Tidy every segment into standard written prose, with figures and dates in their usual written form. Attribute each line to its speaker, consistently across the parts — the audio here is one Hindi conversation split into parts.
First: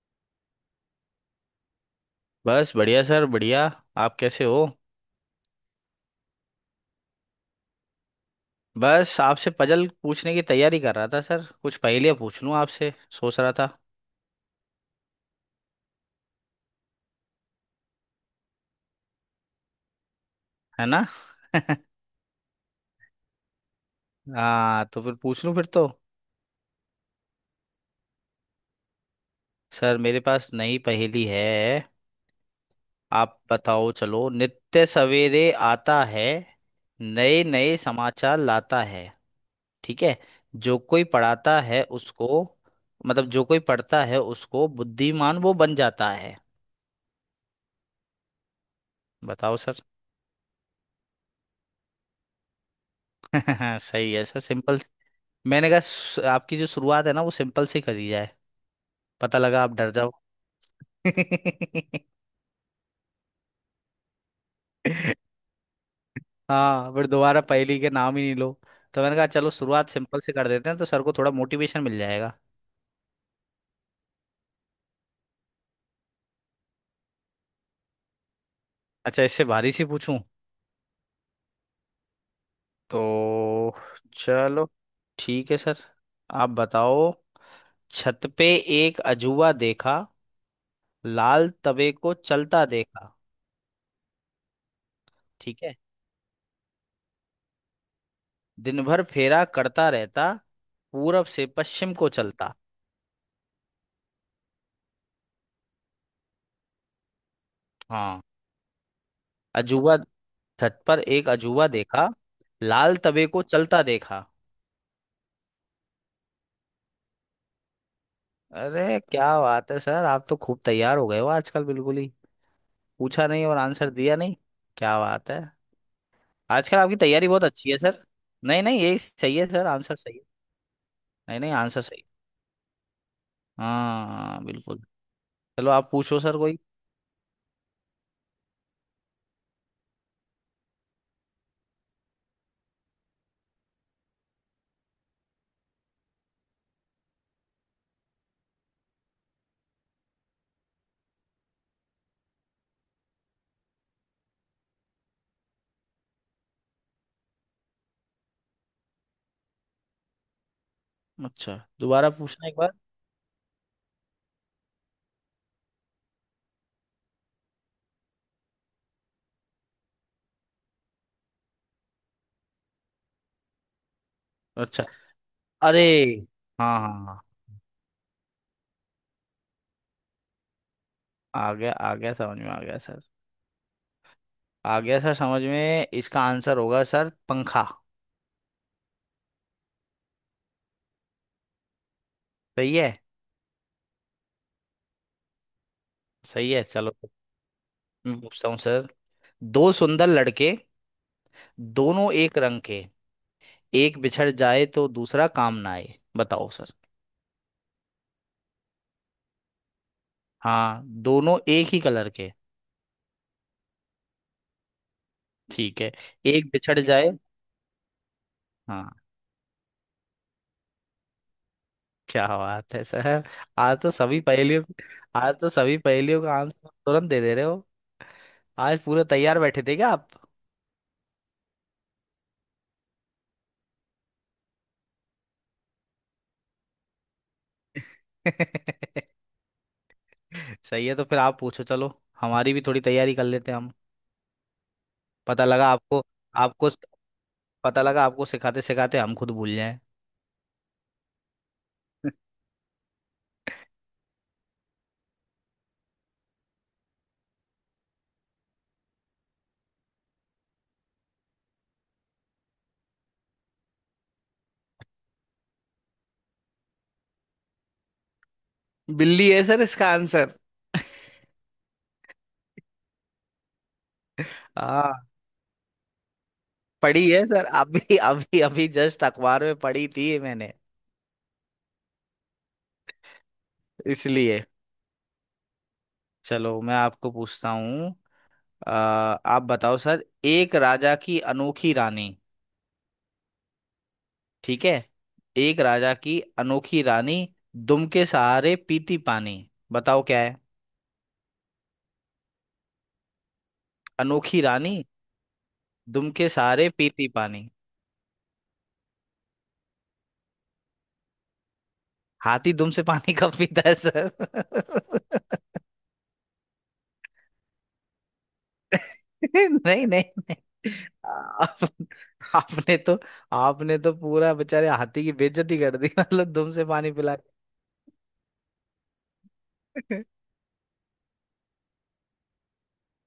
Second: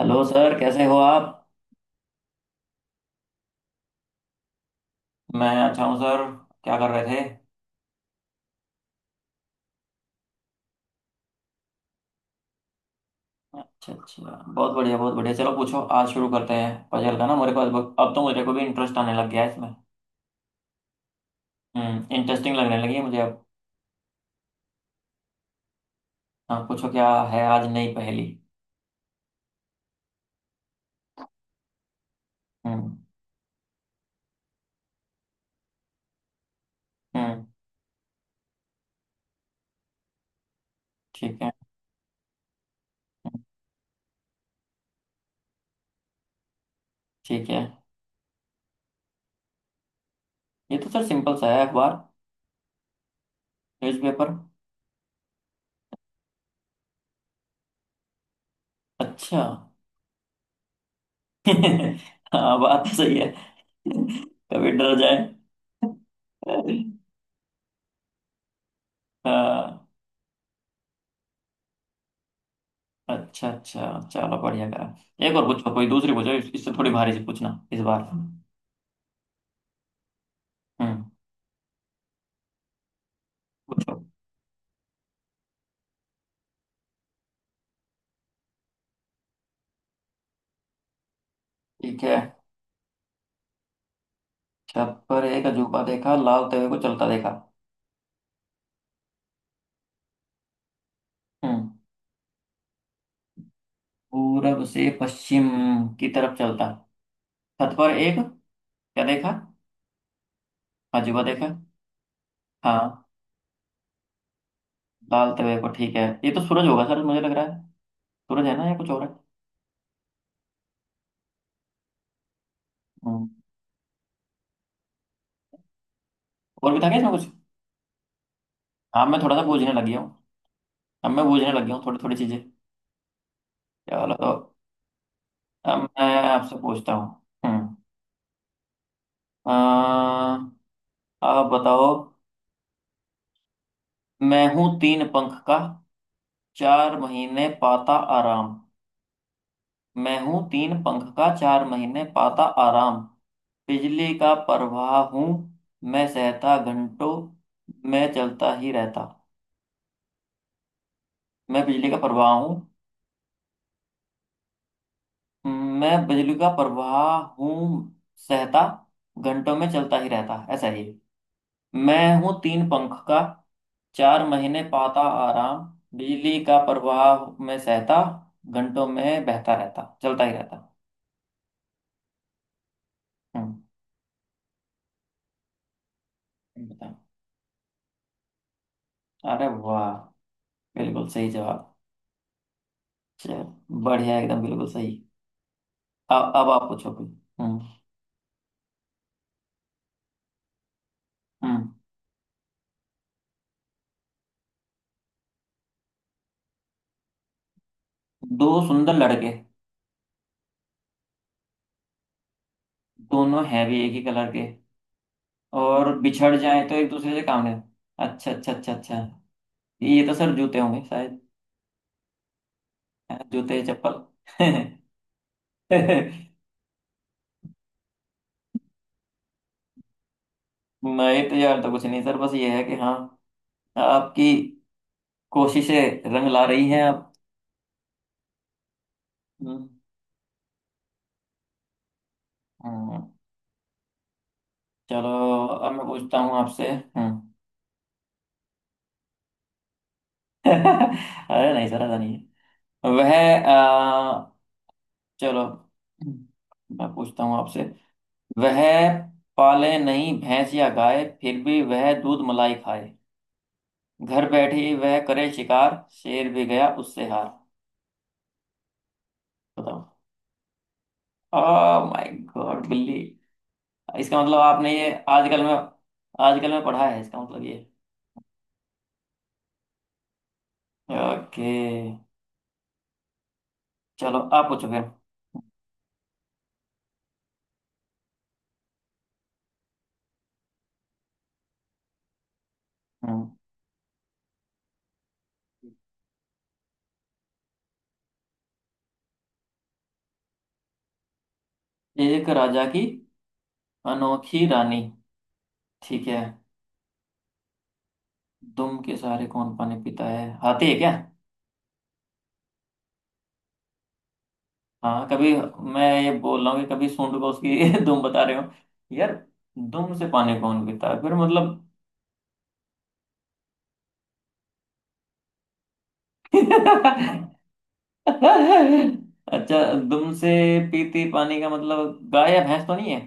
Speaker 1: हेलो सर, कैसे हो आप?
Speaker 2: बस बढ़िया सर बढ़िया। आप कैसे हो?
Speaker 1: मैं अच्छा हूँ सर। क्या कर रहे थे?
Speaker 2: बस आपसे पजल पूछने की तैयारी कर रहा था सर, कुछ पहेलियाँ पूछ लूँ आपसे, सोच रहा था।
Speaker 1: अच्छा, अच्छा। बहुत बढ़िया, बहुत बढ़िया। चलो पूछो, आज शुरू करते हैं पजल का ना। मेरे को अब तो मेरे को भी इंटरेस्ट आने लग गया है इसमें।
Speaker 2: है ना।
Speaker 1: इंटरेस्टिंग लगने लगी है मुझे अब।
Speaker 2: हाँ, तो फिर पूछ लूँ फिर तो।
Speaker 1: हाँ पूछो, क्या है आज नई पहेली?
Speaker 2: सर मेरे पास नई पहेली है।
Speaker 1: हम्म।
Speaker 2: आप बताओ, चलो। नित्य सवेरे आता है, नए
Speaker 1: हम्म।
Speaker 2: नए समाचार लाता है। ठीक है। जो कोई
Speaker 1: ठीक है।
Speaker 2: पढ़ाता है उसको, जो कोई पढ़ता है उसको बुद्धिमान वो बन जाता है।
Speaker 1: ठीक है।
Speaker 2: बताओ सर।
Speaker 1: ये तो सर सिंपल सा है, अखबार,
Speaker 2: सही है
Speaker 1: न्यूज़पेपर।
Speaker 2: Sir, simple. मैंने कहा "स- आपकी जो शुरुआत है ना वो सिंपल सी करी जाए, पता
Speaker 1: अच्छा।
Speaker 2: लगा आप डर जाओ।
Speaker 1: हाँ, बात तो सही है। कभी डर जाए।
Speaker 2: हाँ, फिर दोबारा पहेली के नाम ही नहीं लो, तो मैंने कहा चलो
Speaker 1: हाँ।
Speaker 2: शुरुआत सिंपल से कर देते हैं तो सर को थोड़ा मोटिवेशन मिल जाएगा।
Speaker 1: अच्छा, अच्छा, चलो बढ़िया करा। एक और पूछो, कोई दूसरी पूछो, इससे थोड़ी भारी सी पूछना इस बार।
Speaker 2: अच्छा, इससे भारी सी पूछूं।
Speaker 1: हम्म
Speaker 2: तो
Speaker 1: पूछो।
Speaker 2: चलो। ठीक है सर, आप बताओ। छत पे एक अजूबा देखा, लाल तवे
Speaker 1: ठीक
Speaker 2: को
Speaker 1: है।
Speaker 2: चलता देखा।
Speaker 1: छत पर एक
Speaker 2: ठीक है।
Speaker 1: अजूबा देखा, लालते हुए को चलता देखा।
Speaker 2: दिन भर फेरा करता रहता, पूरब से
Speaker 1: हम्म
Speaker 2: पश्चिम को चलता।
Speaker 1: पूरब से पश्चिम की तरफ चलता। छत पर एक
Speaker 2: हाँ।
Speaker 1: क्या देखा?
Speaker 2: अजूबा। छत पर
Speaker 1: अजूबा
Speaker 2: एक
Speaker 1: देखा।
Speaker 2: अजूबा देखा, लाल
Speaker 1: हाँ।
Speaker 2: तवे को चलता देखा।
Speaker 1: लालते हुए को, ठीक है, ये तो सूरज होगा सर, मुझे लग रहा है। सूरज है ना, या कुछ
Speaker 2: अरे
Speaker 1: और है?
Speaker 2: क्या बात है सर, आप तो खूब तैयार हो गए हो आजकल बिल्कुल ही। पूछा
Speaker 1: हम्म
Speaker 2: नहीं और आंसर दिया नहीं। क्या बात है,
Speaker 1: और
Speaker 2: आजकल
Speaker 1: भी था
Speaker 2: आपकी
Speaker 1: क्या इसमें कुछ?
Speaker 2: तैयारी बहुत अच्छी है सर। नहीं नहीं, यही
Speaker 1: हाँ, मैं थोड़ा
Speaker 2: सही
Speaker 1: सा
Speaker 2: है सर,
Speaker 1: बूझने लग
Speaker 2: आंसर
Speaker 1: गया हूँ।
Speaker 2: सही है।
Speaker 1: अब मैं
Speaker 2: नहीं
Speaker 1: बूझने
Speaker 2: नहीं,
Speaker 1: लग गया
Speaker 2: आंसर
Speaker 1: हूँ थोड़ी
Speaker 2: सही
Speaker 1: थोड़ी चीजें।
Speaker 2: है।
Speaker 1: चलो
Speaker 2: हाँ
Speaker 1: तो।
Speaker 2: बिल्कुल। चलो
Speaker 1: अब
Speaker 2: आप
Speaker 1: मैं
Speaker 2: पूछो सर
Speaker 1: आपसे
Speaker 2: कोई।
Speaker 1: पूछता हूँ। हम्म। आप बताओ। मैं हूं तीन पंख का, चार महीने पाता आराम। मैं हूं तीन पंख का, चार महीने पाता आराम। बिजली का प्रवाह हूं, मैं सहता घंटों, मैं चलता ही रहता।
Speaker 2: अच्छा,
Speaker 1: मैं बिजली का
Speaker 2: दोबारा
Speaker 1: प्रवाह
Speaker 2: पूछना एक
Speaker 1: हूं,
Speaker 2: बार।
Speaker 1: मैं बिजली का प्रवाह हूं, सहता घंटों में चलता ही रहता, ऐसा ही। मैं हूँ तीन पंख का, चार महीने
Speaker 2: अच्छा।
Speaker 1: पाता आराम।
Speaker 2: अरे,
Speaker 1: बिजली का
Speaker 2: हाँ हाँ हाँ हाँ।
Speaker 1: प्रवाह में सहता, घंटों में बहता रहता, चलता ही रहता।
Speaker 2: आ गया आ गया, समझ में आ गया सर।
Speaker 1: हम्म।
Speaker 2: आ गया सर समझ में, इसका आंसर होगा
Speaker 1: बताओ।
Speaker 2: सर पंखा।
Speaker 1: अरे वाह, बिल्कुल सही जवाब।
Speaker 2: सही है,
Speaker 1: चल बढ़िया, एकदम बिल्कुल सही। अब
Speaker 2: सही है।
Speaker 1: आप पूछो
Speaker 2: चलो,
Speaker 1: कोई। हम्म।
Speaker 2: मैं पूछता हूँ सर। दो सुंदर लड़के,
Speaker 1: हम्म।
Speaker 2: दोनों एक रंग के, एक बिछड़ जाए तो दूसरा काम ना आए। बताओ सर।
Speaker 1: दो सुंदर लड़के,
Speaker 2: हाँ, दोनों एक ही कलर के।
Speaker 1: दोनों हैं भी एक ही कलर के,
Speaker 2: ठीक है।
Speaker 1: और बिछड़
Speaker 2: एक
Speaker 1: जाएं तो
Speaker 2: बिछड़
Speaker 1: एक
Speaker 2: जाए।
Speaker 1: दूसरे से काम नहीं। अच्छा, अच्छा, अच्छा, अच्छा।
Speaker 2: हाँ।
Speaker 1: ये तो सर जूते होंगे शायद।
Speaker 2: क्या बात है
Speaker 1: हाँ,
Speaker 2: सर।
Speaker 1: जूते
Speaker 2: आज तो
Speaker 1: चप्पल।
Speaker 2: सभी पहेलियों आज तो सभी पहेलियों का आंसर तुरंत दे दे रहे हो। आज पूरे तैयार बैठे थे क्या आप?
Speaker 1: मैं तो यार तो कुछ नहीं सर, बस ये है कि हाँ। आपकी कोशिशें रंग ला रही हैं आप। हम्म।
Speaker 2: सही है, तो फिर आप पूछो चलो। हमारी भी थोड़ी
Speaker 1: हम्म,
Speaker 2: तैयारी कर लेते हैं हम।
Speaker 1: चलो।
Speaker 2: पता लगा
Speaker 1: अब मैं
Speaker 2: आपको
Speaker 1: पूछता हूँ आपसे।
Speaker 2: आपको
Speaker 1: हम्म।
Speaker 2: पता लगा आपको सिखाते सिखाते हम खुद भूल जाएं।
Speaker 1: अरे नहीं सर, ऐसा नहीं है। वह अ, चलो, मैं पूछता हूँ आपसे। वह पाले नहीं भैंस या गाय, फिर भी वह दूध मलाई खाए। घर बैठी वह करे शिकार, शेर भी गया उससे हार।
Speaker 2: बिल्ली है सर इसका
Speaker 1: बताओ।
Speaker 2: आंसर।
Speaker 1: ओह माय गॉड, बिल्ली। इसका मतलब आपने ये
Speaker 2: हाँ
Speaker 1: आजकल में, आजकल में पढ़ा है,
Speaker 2: पढ़ी
Speaker 1: इसका
Speaker 2: है
Speaker 1: मतलब
Speaker 2: सर,
Speaker 1: ये।
Speaker 2: अभी अभी अभी जस्ट अखबार में पढ़ी थी ये मैंने,
Speaker 1: ओके। चलो
Speaker 2: इसलिए।
Speaker 1: आप पूछो फिर।
Speaker 2: चलो मैं आपको पूछता हूँ। अ, आप बताओ सर, एक राजा की अनोखी रानी।
Speaker 1: हम्म।
Speaker 2: ठीक है। एक राजा की अनोखी रानी, दुम के सहारे पीती पानी। बताओ क्या है।
Speaker 1: एक राजा की
Speaker 2: अनोखी
Speaker 1: अनोखी
Speaker 2: रानी,
Speaker 1: रानी। ठीक
Speaker 2: दुम
Speaker 1: है।
Speaker 2: के सहारे पीती पानी।
Speaker 1: दुम के सहारे कौन पानी पीता है? हाथी है क्या?
Speaker 2: हाथी दुम से पानी कब पीता है सर?
Speaker 1: हाँ, कभी। मैं ये बोल रहा हूँ कि कभी सूंड को उसकी दुम बता रहे हो। यार,
Speaker 2: नहीं नहीं
Speaker 1: दुम से
Speaker 2: नहीं।
Speaker 1: पानी कौन पीता है फिर
Speaker 2: आप,
Speaker 1: मतलब?
Speaker 2: आपने तो आपने तो पूरा बेचारे हाथी की बेइज्जती कर दी, मतलब दुम से पानी पिला
Speaker 1: अच्छा।
Speaker 2: के।
Speaker 1: दुम से पीती पानी का मतलब गाय या भैंस तो नहीं है?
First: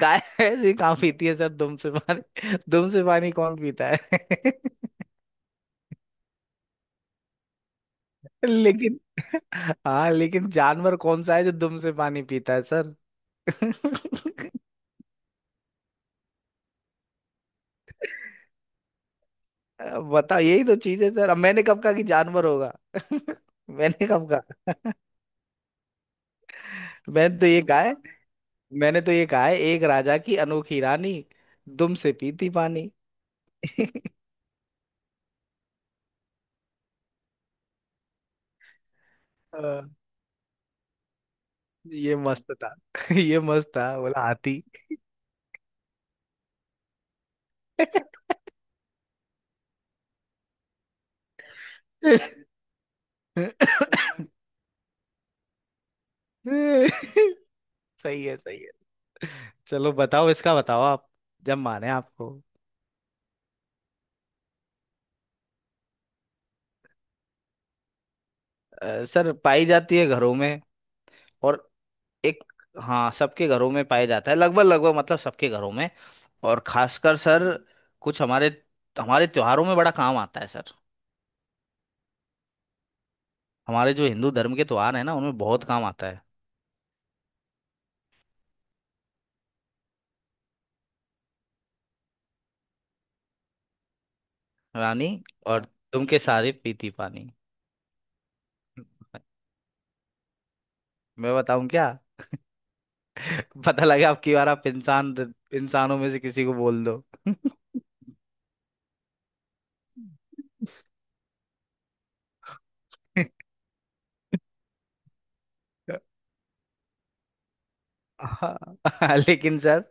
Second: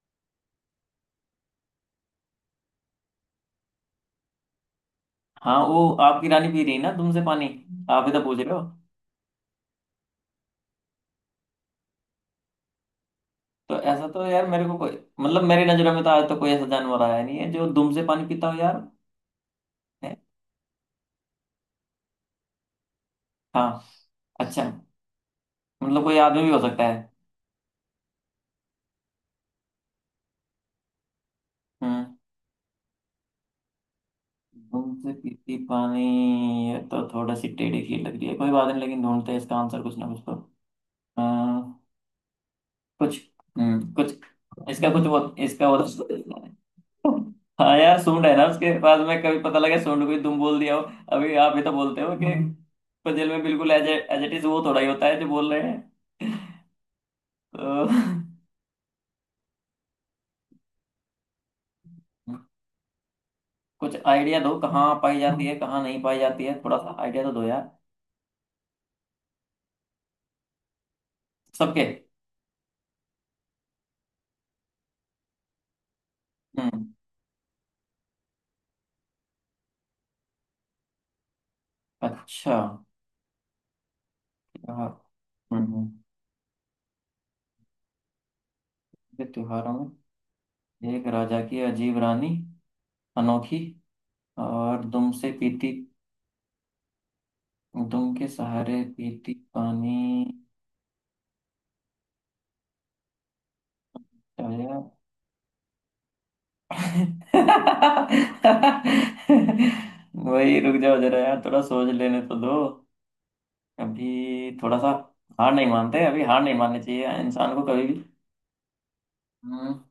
Speaker 2: गाय ऐसी कहाँ पीती है सर दुम से पानी? दुम से पानी कौन पीता है?
Speaker 1: हाँ, वो आपकी रानी पी रही है ना तुमसे पानी। आप ही तो पूछ रहे हो।
Speaker 2: लेकिन, हाँ लेकिन जानवर कौन सा है जो दुम से पानी पीता है सर?
Speaker 1: तो ऐसा तो यार मेरे को कोई। मतलब मेरी नजरों में तो आज तो कोई ऐसा जानवर आया नहीं है जो दुम से पानी पीता हो यार।
Speaker 2: अब
Speaker 1: है?
Speaker 2: बताओ, यही तो चीज है सर, अब मैंने कब कहा कि जानवर होगा?
Speaker 1: हाँ।
Speaker 2: मैंने कब
Speaker 1: अच्छा।
Speaker 2: कहा?
Speaker 1: मतलब कोई आदमी भी हो सकता है?
Speaker 2: मैंने तो ये कहा, मैंने तो ये कहा है, एक राजा की अनोखी रानी, दुम
Speaker 1: हम्म।
Speaker 2: से पीती पानी।
Speaker 1: दुम से पीती पानी। ये तो थोड़ा सी टेढ़ी खीर लग रही है, कोई बात नहीं, लेकिन ढूंढते हैं इसका आंसर
Speaker 2: अ,
Speaker 1: कुछ ना कुछ तो। अम,
Speaker 2: ये मस्त था।
Speaker 1: कुछ,
Speaker 2: ये मस्त था,
Speaker 1: कुछ,
Speaker 2: बोला हाथी।
Speaker 1: इसका कुछ वो, इसका वो तो- हाँ यार सूंड है ना उसके पास में, कभी पता लगे सूंड कोई दुम बोल दिया हो। अभी आप ही तो बोलते हो कि पजल में बिल्कुल एज एज इट इज वो थोड़ा ही होता है जो बोल रहे हैं तो।
Speaker 2: सही है, सही है। चलो बताओ इसका, बताओ आप। जब माने आपको।
Speaker 1: कुछ आइडिया दो, कहाँ पाई जाती है कहाँ नहीं पाई जाती है, थोड़ा सा आइडिया तो दो यार।
Speaker 2: सर पाई जाती है घरों में, और
Speaker 1: सबके।
Speaker 2: एक, हाँ सबके घरों में पाया जाता है लगभग लगभग, मतलब सबके घरों में। और
Speaker 1: हम्म।
Speaker 2: खासकर सर, कुछ हमारे हमारे त्योहारों में बड़ा काम आता है सर।
Speaker 1: अच्छा।
Speaker 2: हमारे जो हिंदू धर्म के
Speaker 1: त्योहार।
Speaker 2: त्योहार है ना उनमें
Speaker 1: हम्म।
Speaker 2: बहुत काम
Speaker 1: हम्म।
Speaker 2: आता है।
Speaker 1: ये त्योहारों में एक राजा की अजीब रानी, अनोखी, और
Speaker 2: रानी,
Speaker 1: दुम से
Speaker 2: और हाँ,
Speaker 1: पीती।
Speaker 2: तुम के सारे पीती पानी।
Speaker 1: दुम के सहारे पीती पानी।
Speaker 2: मैं बताऊं क्या? पता लगा अब की बार आप
Speaker 1: आया।
Speaker 2: इंसान, इंसानों में से किसी को बोल दो।
Speaker 1: वही, रुक जाओ जरा यार, थोड़ा सोच लेने तो दो। अभी थोड़ा सा। हार नहीं मानते, अभी हार नहीं माननी चाहिए इंसान को कभी भी।
Speaker 2: हाँ, लेकिन
Speaker 1: हम्म।
Speaker 2: सर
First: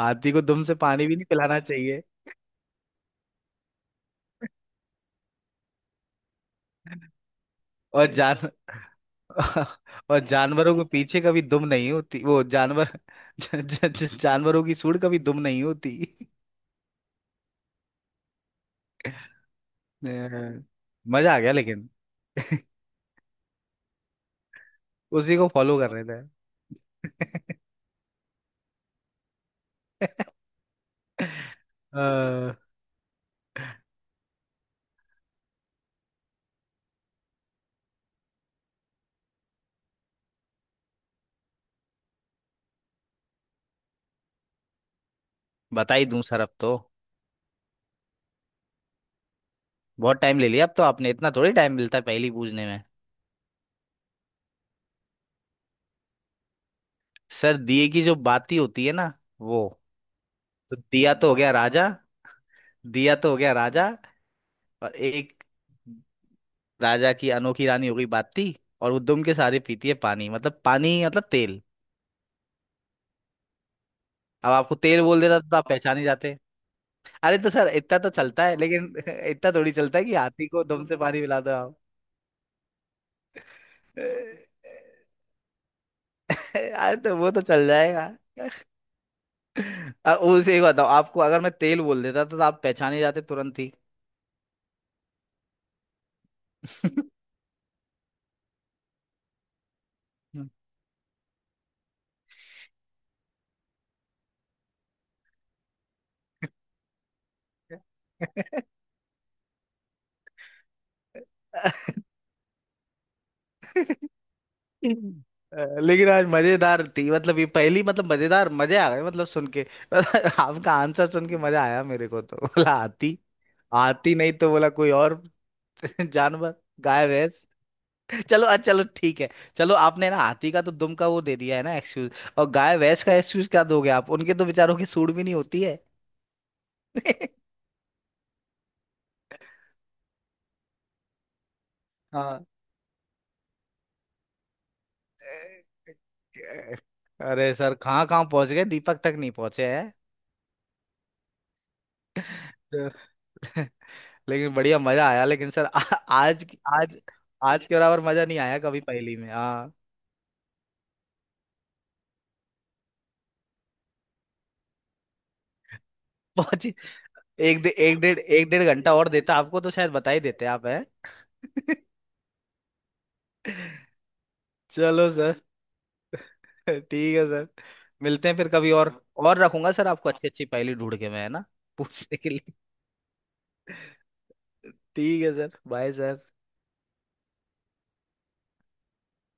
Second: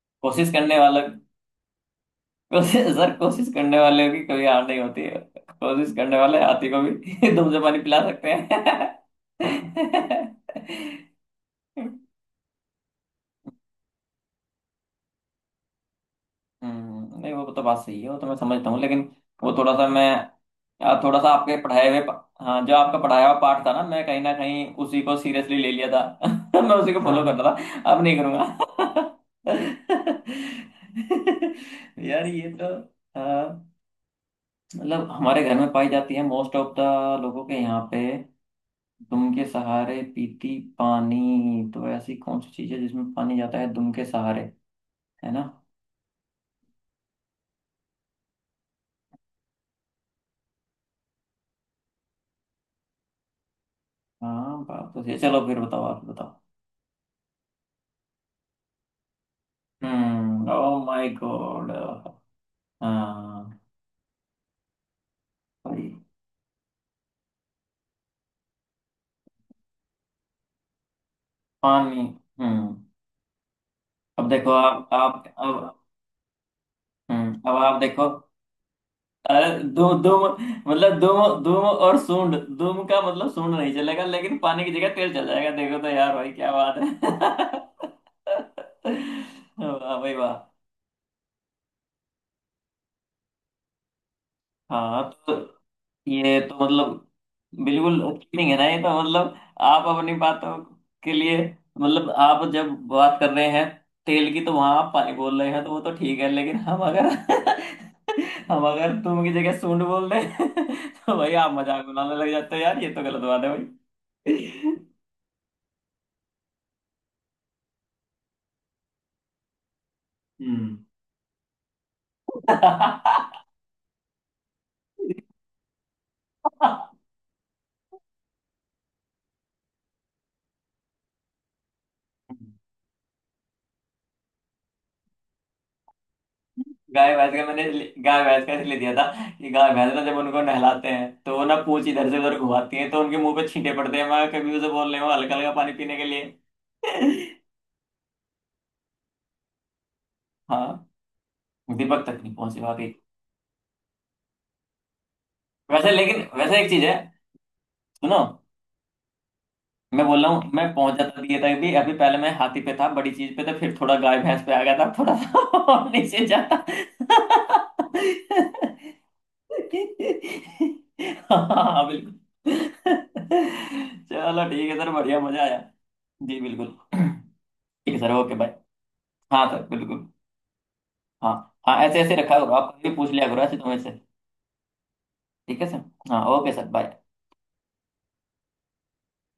Speaker 2: हाथी को
Speaker 1: कोशिश
Speaker 2: दुम से
Speaker 1: करने वाला।
Speaker 2: पानी भी नहीं पिलाना चाहिए।
Speaker 1: कोशिश सर, कोशिश करने वाले की कभी हार नहीं होती है। कोशिश करने वाले हाथी को भी दूध से पानी पिला
Speaker 2: और अरे
Speaker 1: सकते
Speaker 2: जान
Speaker 1: हैं।
Speaker 2: और जानवरों के पीछे कभी दुम नहीं होती वो जानवर। जानवरों की सूंड कभी दुम नहीं होती।
Speaker 1: नहीं वो तो बात सही है, वो तो मैं समझता हूँ लेकिन वो थोड़ा सा मैं।
Speaker 2: अ,
Speaker 1: यार थोड़ा सा
Speaker 2: मजा आ गया
Speaker 1: आपके
Speaker 2: लेकिन।
Speaker 1: पढ़ाए हुए हाँ, जो आपका पढ़ाया हुआ पार्ट था ना, मैं कहीं ना कहीं उसी को
Speaker 2: उसी को
Speaker 1: सीरियसली ले
Speaker 2: फॉलो
Speaker 1: लिया
Speaker 2: कर
Speaker 1: था।
Speaker 2: रहे थे।
Speaker 1: मैं उसी को फॉलो हाँ कर रहा था, अब नहीं करूंगा। यार ये
Speaker 2: अ,
Speaker 1: तो। अ, मतलब हमारे घर में पाई जाती है, मोस्ट ऑफ द लोगों के यहाँ पे। दुम के सहारे पीती पानी, तो ऐसी कौन सी चीज है जिसमें पानी जाता है दुम के सहारे? है ना?
Speaker 2: बता ही दूं सर अब तो, बहुत टाइम ले लिया अब तो आपने, इतना थोड़ी टाइम मिलता है पहेली पूछने में।
Speaker 1: हाँ बात तो सही है। चलो फिर बताओ, आप बताओ।
Speaker 2: सर दिए की जो बाती होती है ना वो,
Speaker 1: ओ
Speaker 2: तो
Speaker 1: माय
Speaker 2: दिया तो हो गया
Speaker 1: गॉड।
Speaker 2: राजा। दिया तो हो गया
Speaker 1: हाँ।
Speaker 2: राजा, और एक राजा की अनोखी रानी हो गई बाती, और वो दुम के सहारे पीती है पानी, मतलब पानी मतलब तेल।
Speaker 1: पानी। हम्म। अब देखो
Speaker 2: अब आपको
Speaker 1: आप
Speaker 2: तेल बोल
Speaker 1: आप
Speaker 2: देता तो आप
Speaker 1: अब।
Speaker 2: पहचान ही जाते। अरे तो
Speaker 1: हम्म। अब
Speaker 2: सर
Speaker 1: आप
Speaker 2: इतना
Speaker 1: देखो।
Speaker 2: तो चलता है लेकिन
Speaker 1: अरे,
Speaker 2: इतना थोड़ी चलता
Speaker 1: दुम
Speaker 2: है कि
Speaker 1: दुम।
Speaker 2: हाथी को दुम से
Speaker 1: मतलब
Speaker 2: पानी पिला
Speaker 1: दुम
Speaker 2: दो
Speaker 1: दुम
Speaker 2: आप।
Speaker 1: और सूंड, दुम का मतलब सूंड नहीं चलेगा लेकिन पानी की जगह तेल चल जाएगा, देखो तो यार भाई क्या बात
Speaker 2: अरे तो वो तो
Speaker 1: है।
Speaker 2: चल जाएगा।
Speaker 1: वाह भाई वाह।
Speaker 2: उसे एक बताओ आपको, अगर मैं तेल बोल देता तो आप पहचाने जाते तुरंत ही।
Speaker 1: हाँ तो, ये तो मतलब, बिल्कुल चीटिंग है ना ये तो मतलब। आप अपनी बातों के लिए मतलब, आप जब बात कर रहे हैं तेल की तो वहां आप पानी बोल रहे हैं, तो वो तो ठीक है लेकिन हम अगर हम अगर तुम की जगह सूंड बोल रहे हैं, तो भाई आप मजाक बनाने लग जाते हो यार, ये तो गलत बात है।
Speaker 2: लेकिन आज मजेदार थी, मतलब ये पहली मतलब मजेदार, मजे आ गए मतलब सुन के। आपका आंसर सुन के मजा आया मेरे को, तो बोला हाथी, हाथी नहीं तो बोला कोई
Speaker 1: भाई।
Speaker 2: और जानवर,
Speaker 1: हम्म।
Speaker 2: गाय भैंस। चलो अच्छा, चलो ठीक है। चलो आपने ना हाथी का तो दुम का वो दे दिया है ना एक्सक्यूज, और गाय भैंस का एक्सक्यूज क्या दोगे आप, उनके तो बेचारों की सूढ़ भी नहीं होती है।
Speaker 1: गाय भैंस का गाय भैंस का इसलिए दिया था कि गाय भैंस ना जब उनको नहलाते हैं तो वो ना पूंछ इधर से उधर
Speaker 2: हाँ।
Speaker 1: घुमाती है, तो उनके मुंह पे छींटे पड़ते हैं, मैं कभी उसे बोल रही हूँ हल्का हल्का पानी पीने के लिए।
Speaker 2: अरे सर कहाँ कहाँ पहुंच गए, दीपक तक नहीं पहुंचे हैं।
Speaker 1: हाँ। दीपक तक नहीं पहुंची बाकी।
Speaker 2: लेकिन बढ़िया मजा आया, लेकिन सर
Speaker 1: वैसे लेकिन वैसे एक चीज है,
Speaker 2: आज, आज के बराबर
Speaker 1: सुनो।
Speaker 2: मजा नहीं आया कभी पहली में, हाँ।
Speaker 1: मैं बोल रहा हूँ मैं पहुंच जाता दिए तक भी, अभी पहले मैं हाथी पे था, बड़ी चीज पे था, फिर थोड़ा गाय भैंस पे आ गया था, थोड़ा सा और नीचे जाता।
Speaker 2: पहुंची। एक डेढ़ घंटा और देता आपको तो शायद बता ही देते आप हैं।
Speaker 1: हाँ बिल्कुल। चलो ठीक है सर,
Speaker 2: चलो
Speaker 1: बढ़िया
Speaker 2: सर।
Speaker 1: मजा आया। जी बिल्कुल
Speaker 2: ठीक है सर,
Speaker 1: ठीक है सर,
Speaker 2: मिलते
Speaker 1: ओके
Speaker 2: हैं फिर
Speaker 1: बाय।
Speaker 2: कभी और, और
Speaker 1: हाँ सर
Speaker 2: रखूंगा सर
Speaker 1: बिल्कुल।
Speaker 2: आपको अच्छी अच्छी पहेली ढूंढ के मैं, है
Speaker 1: हाँ।
Speaker 2: ना,
Speaker 1: हाँ, ऐसे ऐसे
Speaker 2: पूछने के
Speaker 1: रखा करो
Speaker 2: लिए।
Speaker 1: आप, कभी पूछ लिया करो ऐसे तुम्हें से।
Speaker 2: ठीक है सर,
Speaker 1: ठीक है सर।
Speaker 2: बाय
Speaker 1: हाँ
Speaker 2: सर।
Speaker 1: Okay sir, bye.